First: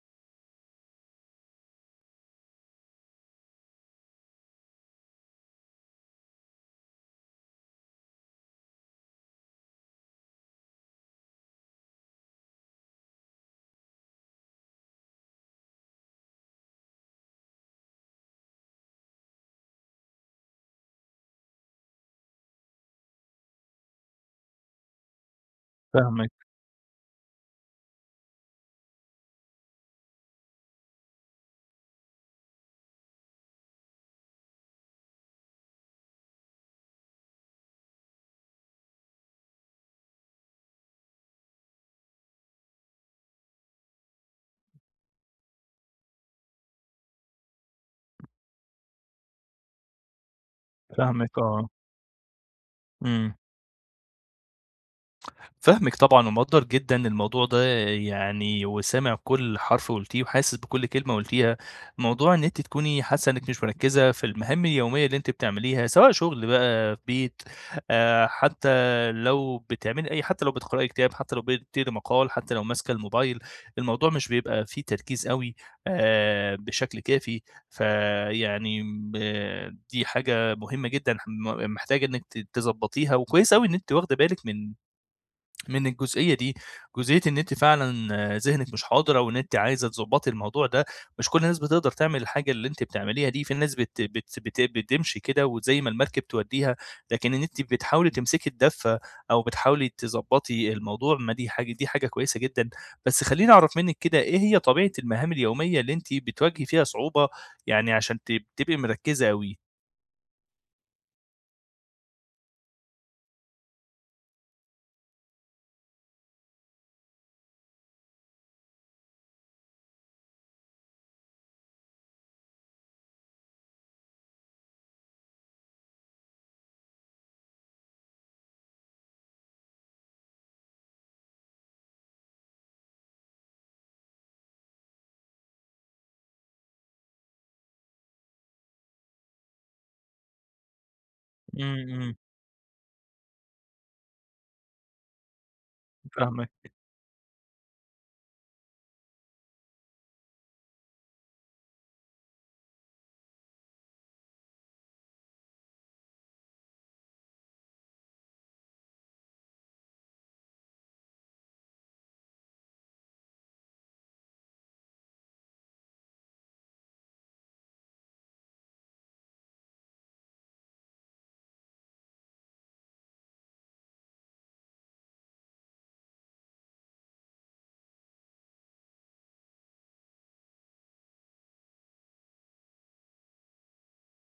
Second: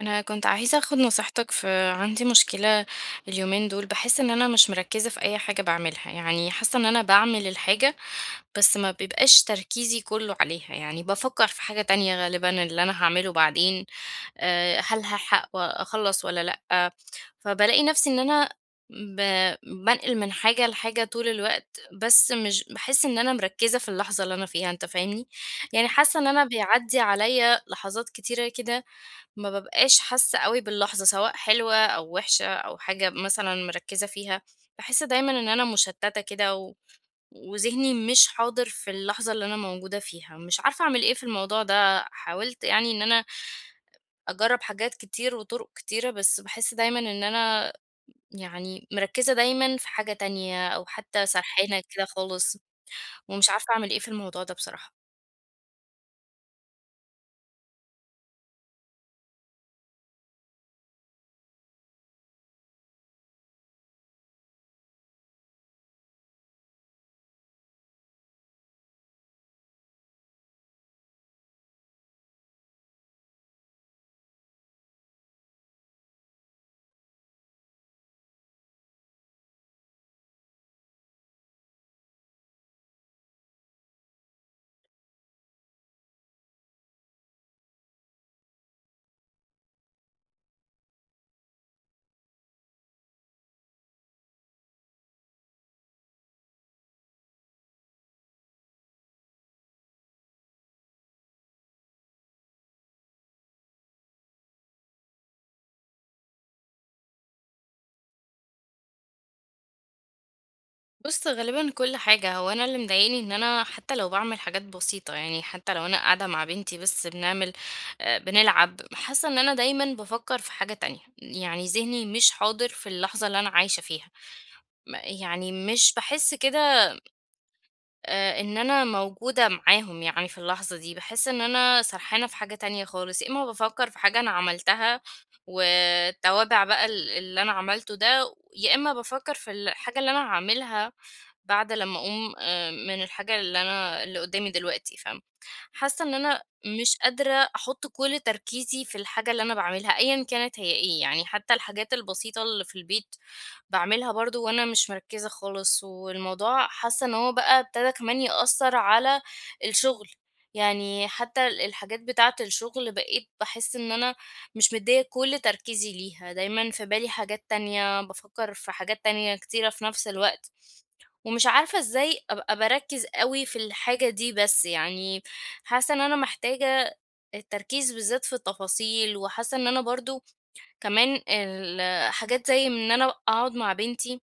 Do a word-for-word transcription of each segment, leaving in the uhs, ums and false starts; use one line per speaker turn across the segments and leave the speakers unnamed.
انا كنت عايزه اخد نصيحتك، في عندي مشكله. اليومين دول بحس ان انا مش مركزه في اي حاجه بعملها، يعني حاسه ان انا بعمل الحاجه بس ما بيبقاش تركيزي كله عليها، يعني بفكر في حاجه تانية غالبا اللي انا هعمله بعدين. آه، هل هلحق واخلص ولا لا. فبلاقي نفسي ان انا ب- بنقل من حاجه لحاجه طول الوقت، بس مش بحس ان انا مركزه في اللحظه اللي انا فيها، انت فاهمني؟ يعني حاسه ان
فاهمِك،
انا بيعدي عليا لحظات كتيره كده. ما بابقاش حاسة أوي باللحظة، سواء حلوة أو وحشة أو حاجة مثلًا مركّزة فيها، باحس دايمًا إن أنا مشتتة كده و وذهني مش حاضر في اللحظة اللي أنا موجودة فيها، مش عارفة أعمل إيه في الموضوع ده. حاولت يعني إن أنا أجرّب حاجات كتير وطرق كتيرة، بس باحس دايمًا إن أنا يعني مركّزة دايمًا في حاجة تانية أو حتى
فاهمِك آه،
سرحانة كده خالص،
إمم.
ومش عارفة أعمل إيه في الموضوع ده بصراحة.
فاهمِك طبعًا ومقدّر جدًا الموضوع ده يعني وسامع كل حرف قُلتيه وحاسس بكل كلمة قُلتيها، موضوع إن أنتِ تكوني حاسة إنِّك مش مركّزة في المهام اليومية اللي أنتِ بتعمليها سواء شغل بقى في بيت آآ، حتى لو بتعملي أي حتى لو بتقرأي كتاب، حتى لو بتقري مقال، حتى لو ماسكة الموبايل، الموضوع مش بيبقى فيه تركيز أوي آآ، بشكل كافي، فيعني ب دي حاجة مهمة جدًا ح م محتاجة إنِّك ت تضبّطيها وكويس أوي إن أنتِ واخدة بالِك من من الجزئية دي، جزئية إن أنتِ فعلًا آه، ذهنِك مش حاضر أو إن أنتِ عايزة تضبّطي الموضوع ده، مش كل الناس بتقدر تعمل الحاجة اللي أنتِ بتعمليها دي، في ناس بت بت بت بتمشي كده وزي ما المركب تودّيها، لكن إن أنتِ بتحاولي تمسكي الدَفّة أو بتحاولي تضبّطي الموضوع، ما دي حاجة دي حاجة كويسة جدًا، بس خلّيني أعرف منِّك كده إيه هي طبيعة المهام اليومية اللي أنتِ بتواجهي فيها صعوبة، يعني عشان ت تبقي مركّزة أوي؟
بُص، غالبًا كل حاجة، هو أنا اللي مضايقني إن أنا حتى لو باعمل حاجات بسيطة، يعني حتى لو أنا قاعدة مع بنتي بس بنعمل آآ بنلعب، حاسة إن أنا دايمًا بافكّر في حاجة تانية، يعني ذهني مش حاضر في اللحظة اللي أنا عايشة فيها، م يعني مش باحس كده آآ، إن أنا موجودة معاهم يعني في اللحظة دي، باحس إن أنا سرحانة في حاجة تانية خالص، يا إما بافكّر في حاجة أنا عملتها والتوابع بقى ال اللي أنا عملته ده، يا إما بافكّر في الحاجة اللي أنا هاعملها بعد
إمم،
لمّا
إمم،
أقوم آآ، من الحاجة اللي أنا اللي قدّامي دلوقتي، فاهمة؟ حاسة إن أنا
فاهمِك،
مش قادرة أحط كل تركيزي في الحاجة اللي أنا باعملها أيًا كانت هي إيه، يعني حتى الحاجات البسيطة اللي في البيت باعملها برضه وأنا مش مركزة خالص، والموضوع حاسة إن هو بقى ابتدى كمان يأثر على الشغل، يعني حتى ال الحاجات بتاعة الشغل بقيت باحس إن أنا مش مدية كل تركيزي ليها، دايمًا في بالي حاجات تانية، بافكر في حاجات تانية كتيرة في نفس الوقت. ومش عارفة إزاي أبقى باركّز أوي في الحاجة دي بس، يعني حاسة إن أنا محتاجة التركيز بالذات في التفاصيل، وحاسة إن أنا برضه كمان ال حاجات زي إن أنا أقعد مع بنتي،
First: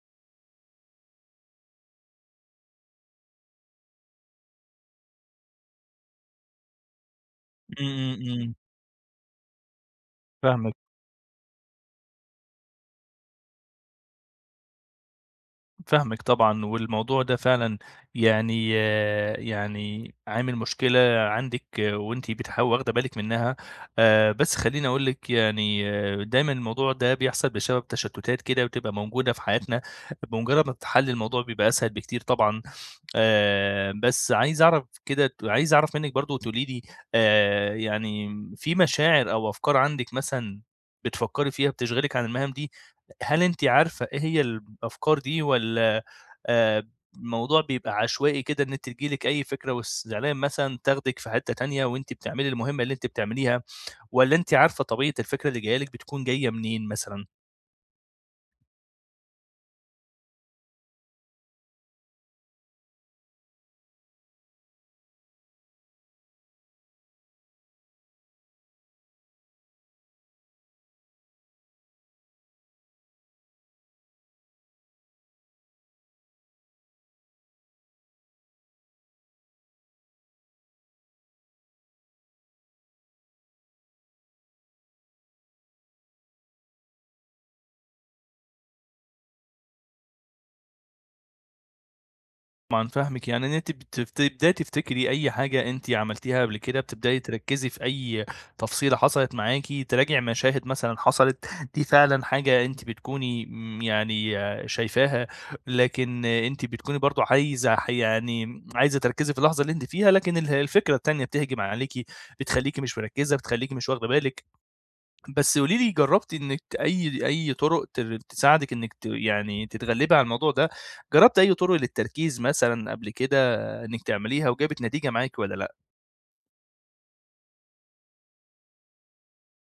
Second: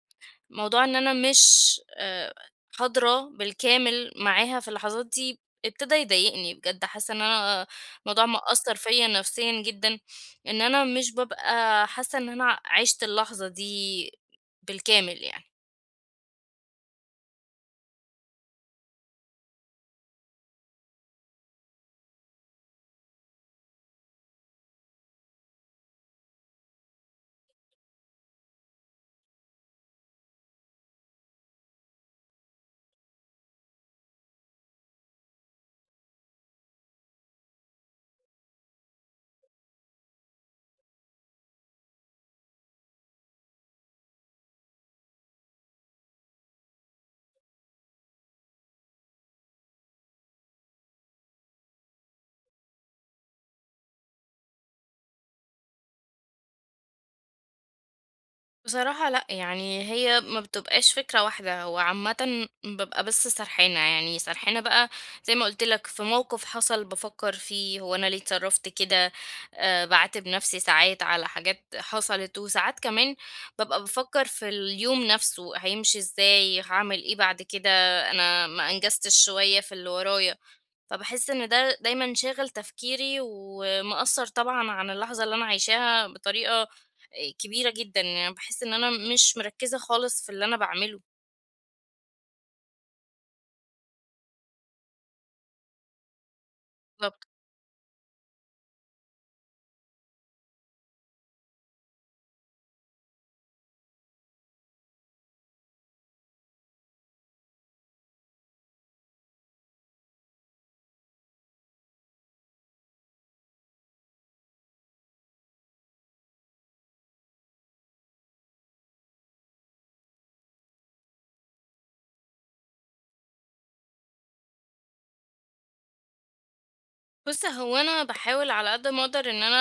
موضوع إن أنا مش آآ حاضرة بالكامل معاها في اللحظات دي ابتدى يضايقني بجد، حاسة إن أنا
إمم،
الموضوع
إمم، إمم،
مأثّر فيّا نفسيًا جدًا، إن
فاهمِك.
أنا مش بابقى حاسة إن أنا عِشت اللحظة دي بالكامل يعني.
فاهمِك طبعًا، والموضوع ده فعلًا يعني آه، يعني عامل مشكلة عندِك وأنتِ بتح واخدة بالِك منها، آآ، بس خلّيني أقول لِك يعني آه، دايمًا الموضوع ده بيحصل بسبب تشتتات كده بتبقى موجودة في حياتنا، بمجرد ما بتحلّي الموضوع بيبقى أسهل بكتير طبعًا، آآ، بس عايز أعرف كده ت عايز أعرف منِّك برضه تقولي لي آآ، يعني في مشاعر أو أفكار عندِك مثلًا بتفكّري فيها بتشغلِك عن المهام دي، هل أنتِ عارفة إيه هي الأفكار دي والّا آآ، الموضوع بيبقى عشوائي كده إن أنتِ تيجي لِك أي فكرة واستسلام مثلًا تاخدِك في حتّة تانية وأنتِ بتعملي المهمة اللي أنتِ بتعمليها، والّا أنتِ عارفة طبيعة الفكرة اللي جاية لِك بتكون جاية منين مثلًا؟
بصراحة لأ، يعني هي ما بتبقاش فكرة واحدة، هو عامةً بابقى بس سرحانة، يعني سرحانة بقى زي ما قُلت لك في موقف حصل بافكّر فيه، هو أنا ليه اتصرّفت كده، آآ باعاتب نَفْسي ساعات على حاجات حصلت، وساعات كمان بابقى بافكّر في اليوم نَفْسه هيمشي إزاي، هاعمل إيه بعد كده، أنا ما أنجزتش شوية في اللي ورايا. فباحس إن ده دايمًا شاغل تفكيري، ومأثّر طبعًا عن اللحظة اللي أنا عايشاها بطريقة آآ كبيرة جدًا، يعني باحس إن أنا مش مركّزة خالص في اللي أنا باعمله.
طبعًا فاهمِك، يعني إن أنتِ بتفت بتبدئي تفتكري أي حاجة أنتِ عملتيها قبل كده، بتبدئي
بالضبط.
تركّزي في أي تفصيلة حصلت معاكِ، تراجعي مشاهد مثلًا حصلت، دي فعلًا حاجة أنتِ بتكوني امم، يعني شايفاها، لكن أنتِ بتكوني برضه عايزة ح يعني عايزة تركّزي في اللحظة اللي أنتِ فيها، لكن اله الفكرة التانية بتهجم عليكِ، بتخلّيكِ مش مركّزة، بتخلّيكِ مش واخدة بالِك. بس قولي لي جرّبتِ إنِّك ت أي أي طُرق تر تساعدِك إنِّك ت يعني تتغلّبي على الموضوع ده، جرّبتِ أي طُرق للتركيز مثلًا قبل كده إنِّك تعمليها وجابت نتيجة معاكِ والّا لأ؟
بُص، هو أنا باحاول على قد ما أقدر إن أنا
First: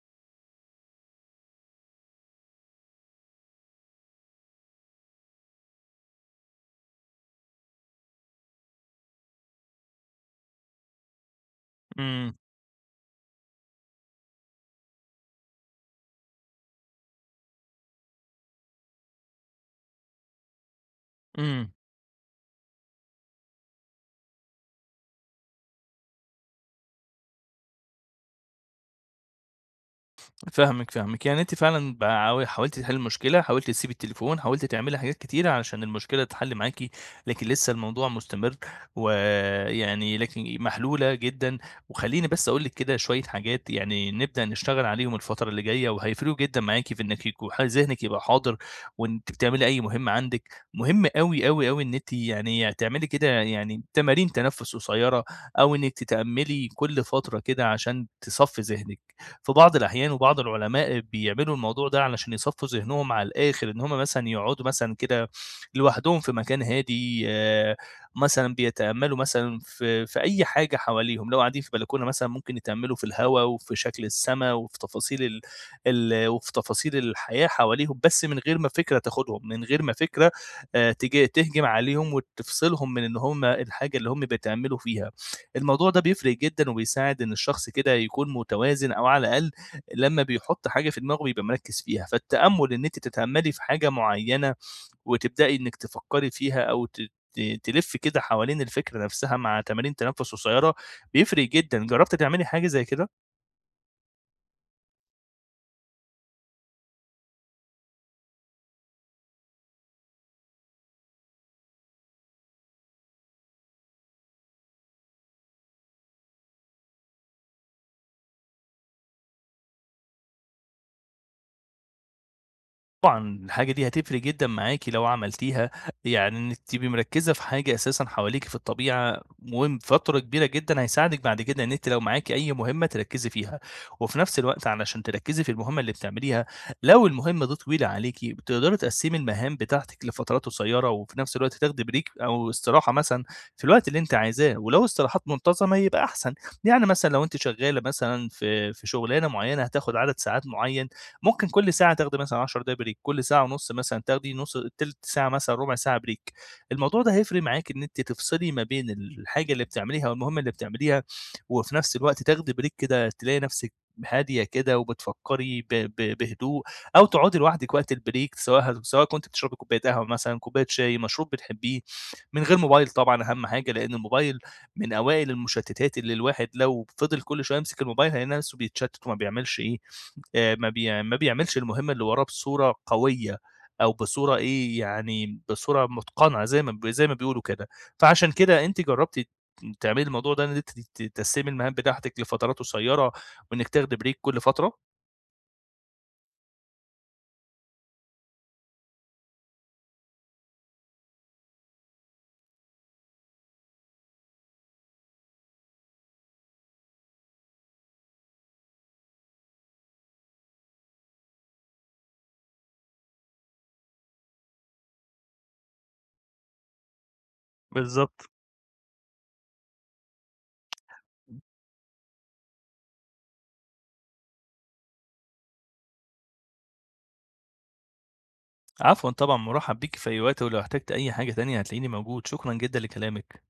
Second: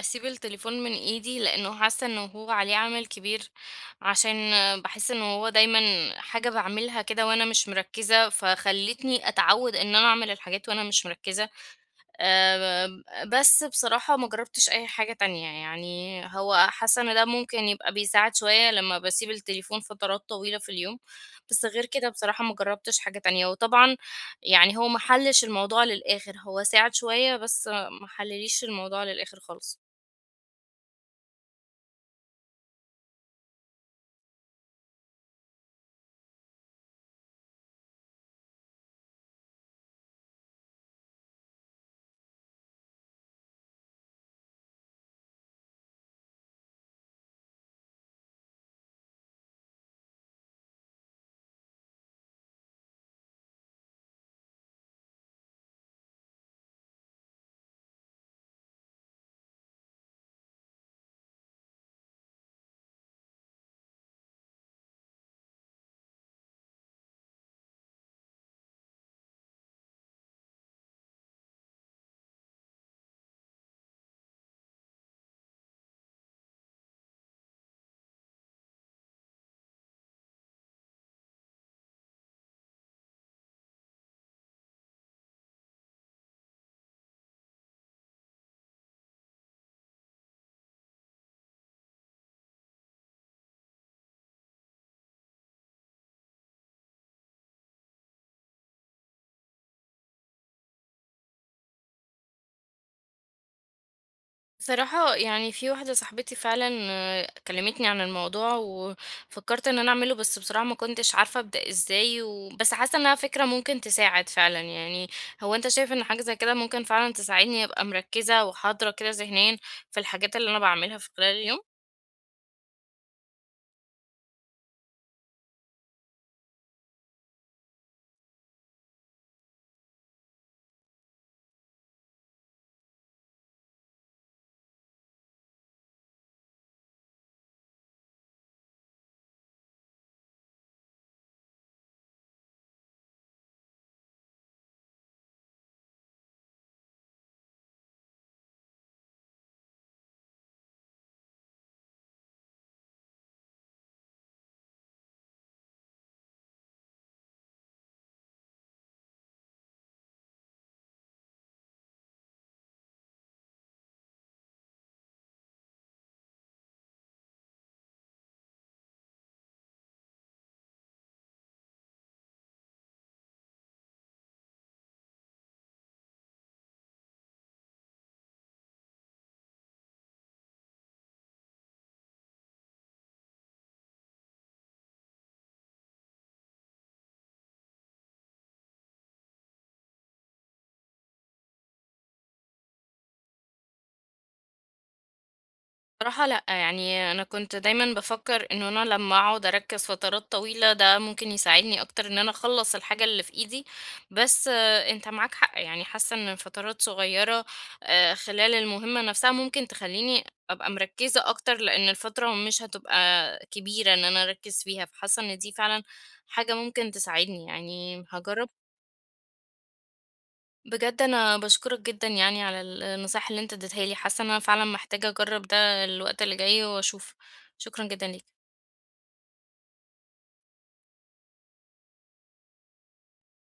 أسيب التليفون من إيدي، لإنه حاسة إنه هو عليه عامل كبير، عشان باحس إنه هو دايمًا حاجة باعملها كده وأنا مش مركّزة، فخلّتني أتعوّد إن أنا أعمل الحاجات وأنا مش مركّزة.
إمم،
آآ، بس بصراحة ما جرّبتش أي حاجة تانية، يعني هو حاسة إن ده ممكن يبقى بيساعد شوية لمّا باسيب التليفون فترات طويلة في اليوم، بس
إمم.
غير كده بصراحة ما جرّبتش حاجة تانية، وطبعًا يعني هو ما حلّش الموضوع للآخر، هو ساعد شوية بس ما حلّليش الموضوع للآخر خالص.
فاهمِك، فاهمِك، يعني أنتِ فعلًا بع حاولتِ تحلّي المشكلة، حاولتِ تسيبي التليفون، حاولتِ تعملي حاجات كتيرة علشان المشكلة تتحل معاكِ، لكن لسه الموضوع مستمر، ويعني لكن محلولة جدًا، وخلّيني بس أقول لِك كده شوية حاجات يعني نبدأ نشتغل عليهم الفترة اللي جاية، وهيفرقوا جدًا معاكِ في إنِّك يكو ح ذهنِك يبقى حاضر، وأنتِ بتعملي أي مهمة عندِك، مهم أوي، أوي، أوي إن أنتِ يعني تعملي كده يعني تمارين تنفس قصيرة، أو إنِّك تتأملي كل فترة كده عشان تصفّي ذهنِك. في بعض الأحيان وبعض العلماء بيعملوا الموضوع ده علشان يصفّوا ذهنهم على الآخر، إن هم مثلًا يقعدوا مثلًا كده لوحدهم في مكان هادي آآ، مثلًا بيتأمّلوا مثلًا في في أي حاجة حواليهم، لو قاعدين في بلكونة مثلًا ممكن يتأمّلوا في الهوا وفي شكل السما وفي تفاصيل ال ال وفي تفاصيل الحياة حواليهم، بس من غير ما فكرة تاخدهم، من غير ما فكرة آآ، تج تهجم عليهم وتفصلهم من إن هم الحاجة اللي هم بيتأمّلوا فيها. الموضوع ده بيفرق جدًا وبيساعد إن الشخص كده يكون متوازن أو على الأقل لمّا بيحُط حاجة في دماغه بيبقى مركِّز فيها، فالتأمُّل إن أنتِ تتأمَّلي في حاجة معيّنة وتبدئي إنِّك تفكّري فيها أو ت ت تلفّي كده حوالين الفكرة نفسها مع تمارين تنفُّس قصيّرة بيفرق جدًا، جرّبتِ تعملي حاجة زي كده؟
بصراحة يعني في واحدة صاحبتي فعلا آه، كلمتني عن الموضوع وفكرت ان انا اعمله، بس بصراحة ما كنتش عارفة ابدأ ازاي و... بس حاسة انها فكرة ممكن تساعد فعلا يعني. هو انت شايف ان حاجة زي كده ممكن فعلا تساعدني ابقى مركزة وحاضرة كده ذهنيا في الحاجات اللي انا بعملها في خلال اليوم؟
طبعًا الحاجة دي هتفرق جدًا معاكِ لو عملتيها، يعني إنِّك تبقي مركّزة في حاجة أساسًا حواليكِ في الطبيعة مهم فترة كبيرة جدًا هيساعدِك بعد كده إن أنتِ لو معاكِ أي مهمة تركّزي فيها، وفي نفس الوقت علشان تركّزي في المهمة اللي بتعمليها، لو المهمة دي طويلة عليكِ بتقدري تقسّمي المهام بتاعتِك لفترات قصيّرة، وفي نفس الوقت تاخدي break أو استراحة مثلًا في الوقت اللي أنتِ عايزاه، ولو استراحات منتظمة يبقى أحسن، يعني مثلًا لو أنتِ شغّالة مثلًا في في شُغلانة معيّنة هتاخد عدد ساعات معيّن ممكن كل ساعة تاخدي مثلًا 10 دقايق بريك، كل ساعة ونُص مثلًا تاخدي نُص تِلت ساعة مثلًا، ربع ساعة بريك. الموضوع ده هيفرق معاكِ إن أنتِ تفصلي ما بين الحاجة اللي بتعمليها أو المهمة اللي بتعمليها، وفي نفس الوقت تاخدي بريك كده تلاقي نفسِك هادية كده وبتفكّري ب ب بهدوء، أو تقعدي لوحدِك وقت البريك سواء هت سواء كنتِ بتشربي كوباية قهوة مثلًا، كوباية شاي، مشروب بتحبيه، من غير موبايل طبعًا أهم حاجة، لإن الموبايل من أوائل المشتتات اللي الواحد لو فضل كل شوية يمسك الموبايل هيلاقي نفسه بيتشتت وما بيعملش إيه، آآ ما بي ما بيعملش المهمة اللي وراه بصورة قوية أو بصورة إيه، يعني بصورة متقنة زي ما ب زي ما بيقولوا كده. فعشان كده أنتِ جرّبتِ تعملي الموضوع ده إن أنتِ ت تقسّمي المهام بتاعتِك لفترات قصيرة وإنِّك تاخدي break كل فترة؟
بصراحة لأ، يعني أنا كنت دايمًا بافكّر إنه أنا لمّا أقعد أركّز فترات طويلة ده ممكن يساعدني أكتر إن أنا أخلّص الحاجة اللي في إيدي، بس آه، أنت معاك حق، يعني حاسة إن فترات صغيّرة آآ خلال المهمة نفْسها ممكن تخلّيني أبقى مركّزة أكتر، لإن الفترة مش هتبقى كبيرة إن أنا أركّز فيها، فحاسة إن دي فعلًا حاجة ممكن تساعدني، يعني
بالضبط.
هاجرّب. بجد انا
إمم.
باشكرك جدا يعني على ال- النصائح اللي انت اديتها لي، حاسه ان انا فعلا محتاجه اجرب ده الوقت اللي جاي واشوف. شكرا جدا ليك.
عفوًا طبعًا، مُرحّب بيكِ في أي وقت، ولو احتجتِ أي حاجة تانية هتلاقيني موجود. شكرًا جدًا لكلامِك.